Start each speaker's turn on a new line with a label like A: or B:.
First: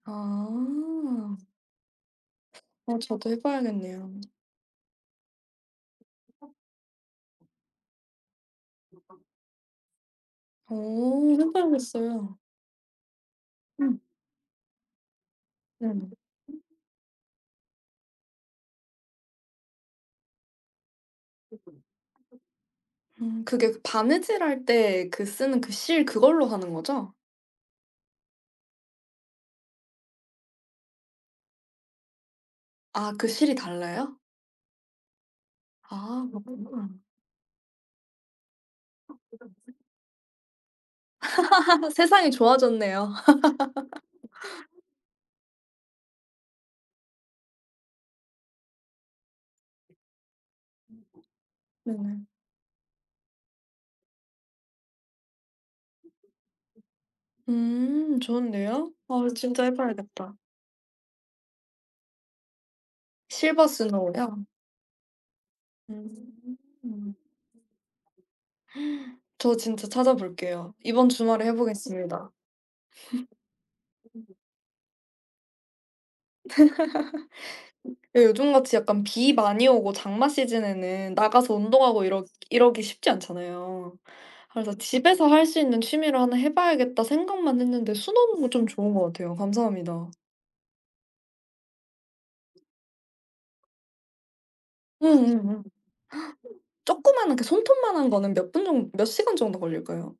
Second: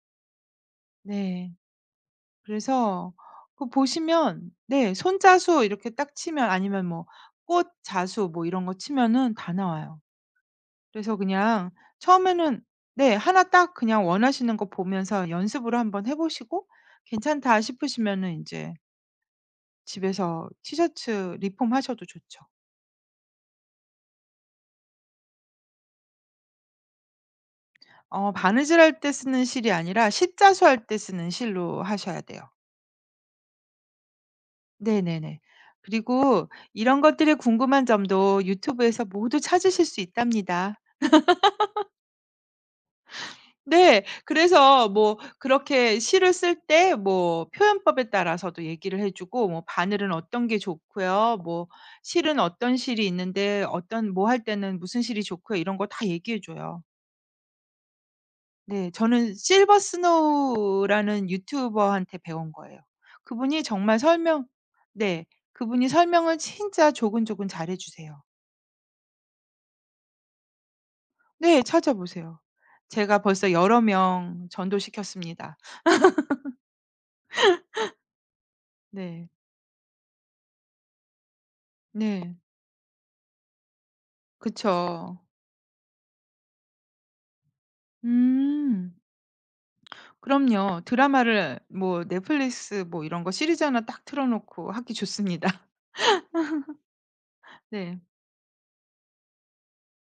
A: 아.
B: 네.
A: 어
B: 그래서
A: 저도 해
B: 그
A: 봐야겠네요.
B: 보시면 네. 손자수 이렇게 딱 치면 아니면 뭐
A: [unintelligible]
B: 꽃 자수 뭐 이런 거
A: [unintelligible]
B: 치면은 다 나와요. 그래서
A: 어. 해
B: 그냥
A: 봐야겠어요.
B: 처음에는 네. 하나 딱
A: 음.
B: 그냥 원하시는 거 보면서 연습으로
A: 네네.
B: 한번 해
A: 음.
B: 보시고 괜찮다 싶으시면은 인제 집에서 티셔츠
A: [unintelligible]
B: 리폼하셔도 좋죠.
A: 음 그게 바느질할 때 그 쓰는 그 실 그걸로 하는 거죠?
B: 어. 바느질할 때 쓰는 실이 아니라 십자수 할 때 쓰는 실로 하셔야 돼요.
A: 아 그 실이 달라요?
B: 네네네.
A: 아
B: 그리고 이런
A: [unintelligible]
B: 것들의 궁금한 점도 유튜브에서 모두
A: [unintelligible]
B: 찾으실 수 있답니다.
A: 세상이 좋아졌네요.
B: 네. 그래서 뭐 그렇게 실을 쓸 때 뭐 표현법에 따라서도 얘기를 해 주고 뭐
A: [unintelligible]
B: 바늘은 어떤 게 좋고요 뭐
A: 네네.
B: 실은 어떤 실이 있는데 어떤 뭐 할 때는 무슨 실이 좋고요 이런 거 다 얘기해 줘요.
A: 음.
B: 네.
A: 좋은데요. 아
B: 저는
A: 진짜 해
B: 실버
A: 봐야겠다.
B: 스노우라는 유튜버한테 배운 거예요. 그분이
A: 실버
B: 정말 설명
A: 스노우요?
B: 네. 그분이
A: [unintelligible]
B: 설명을
A: 음.
B: 진짜 조근조근 잘해 주세요.
A: 저 진짜 찾아볼게요. 이번 주말에 해
B: 네.
A: 보겠습니다.
B: 찾아보세요. 제가 벌써 여러
A: [unintelligible]
B: 명 전도시켰습니다.
A: 예 요즘 같이 약간
B: 네.
A: 비 많이 오고 장마 시즌에는 나가서 운동하고 이러
B: 네.
A: 이러기 쉽지 않잖아요. 그래서
B: 그쵸.
A: '집에서 할 수 있는 취미를 하나 해 봐야겠다.' 생각만 했는데 수놓는 거 좀
B: 음.
A: 좋은 것 같아요. 감사합니다.
B: 그럼요. 드라마를 뭐 넷플릭스 뭐 이런 거 시리즈 하나 딱 틀어놓고 하기 좋습니다.
A: 응응응. 쪼끄마한 그
B: 네.
A: 손톱만한 거는 몇 분 정 몇 시간 정도 걸릴까요?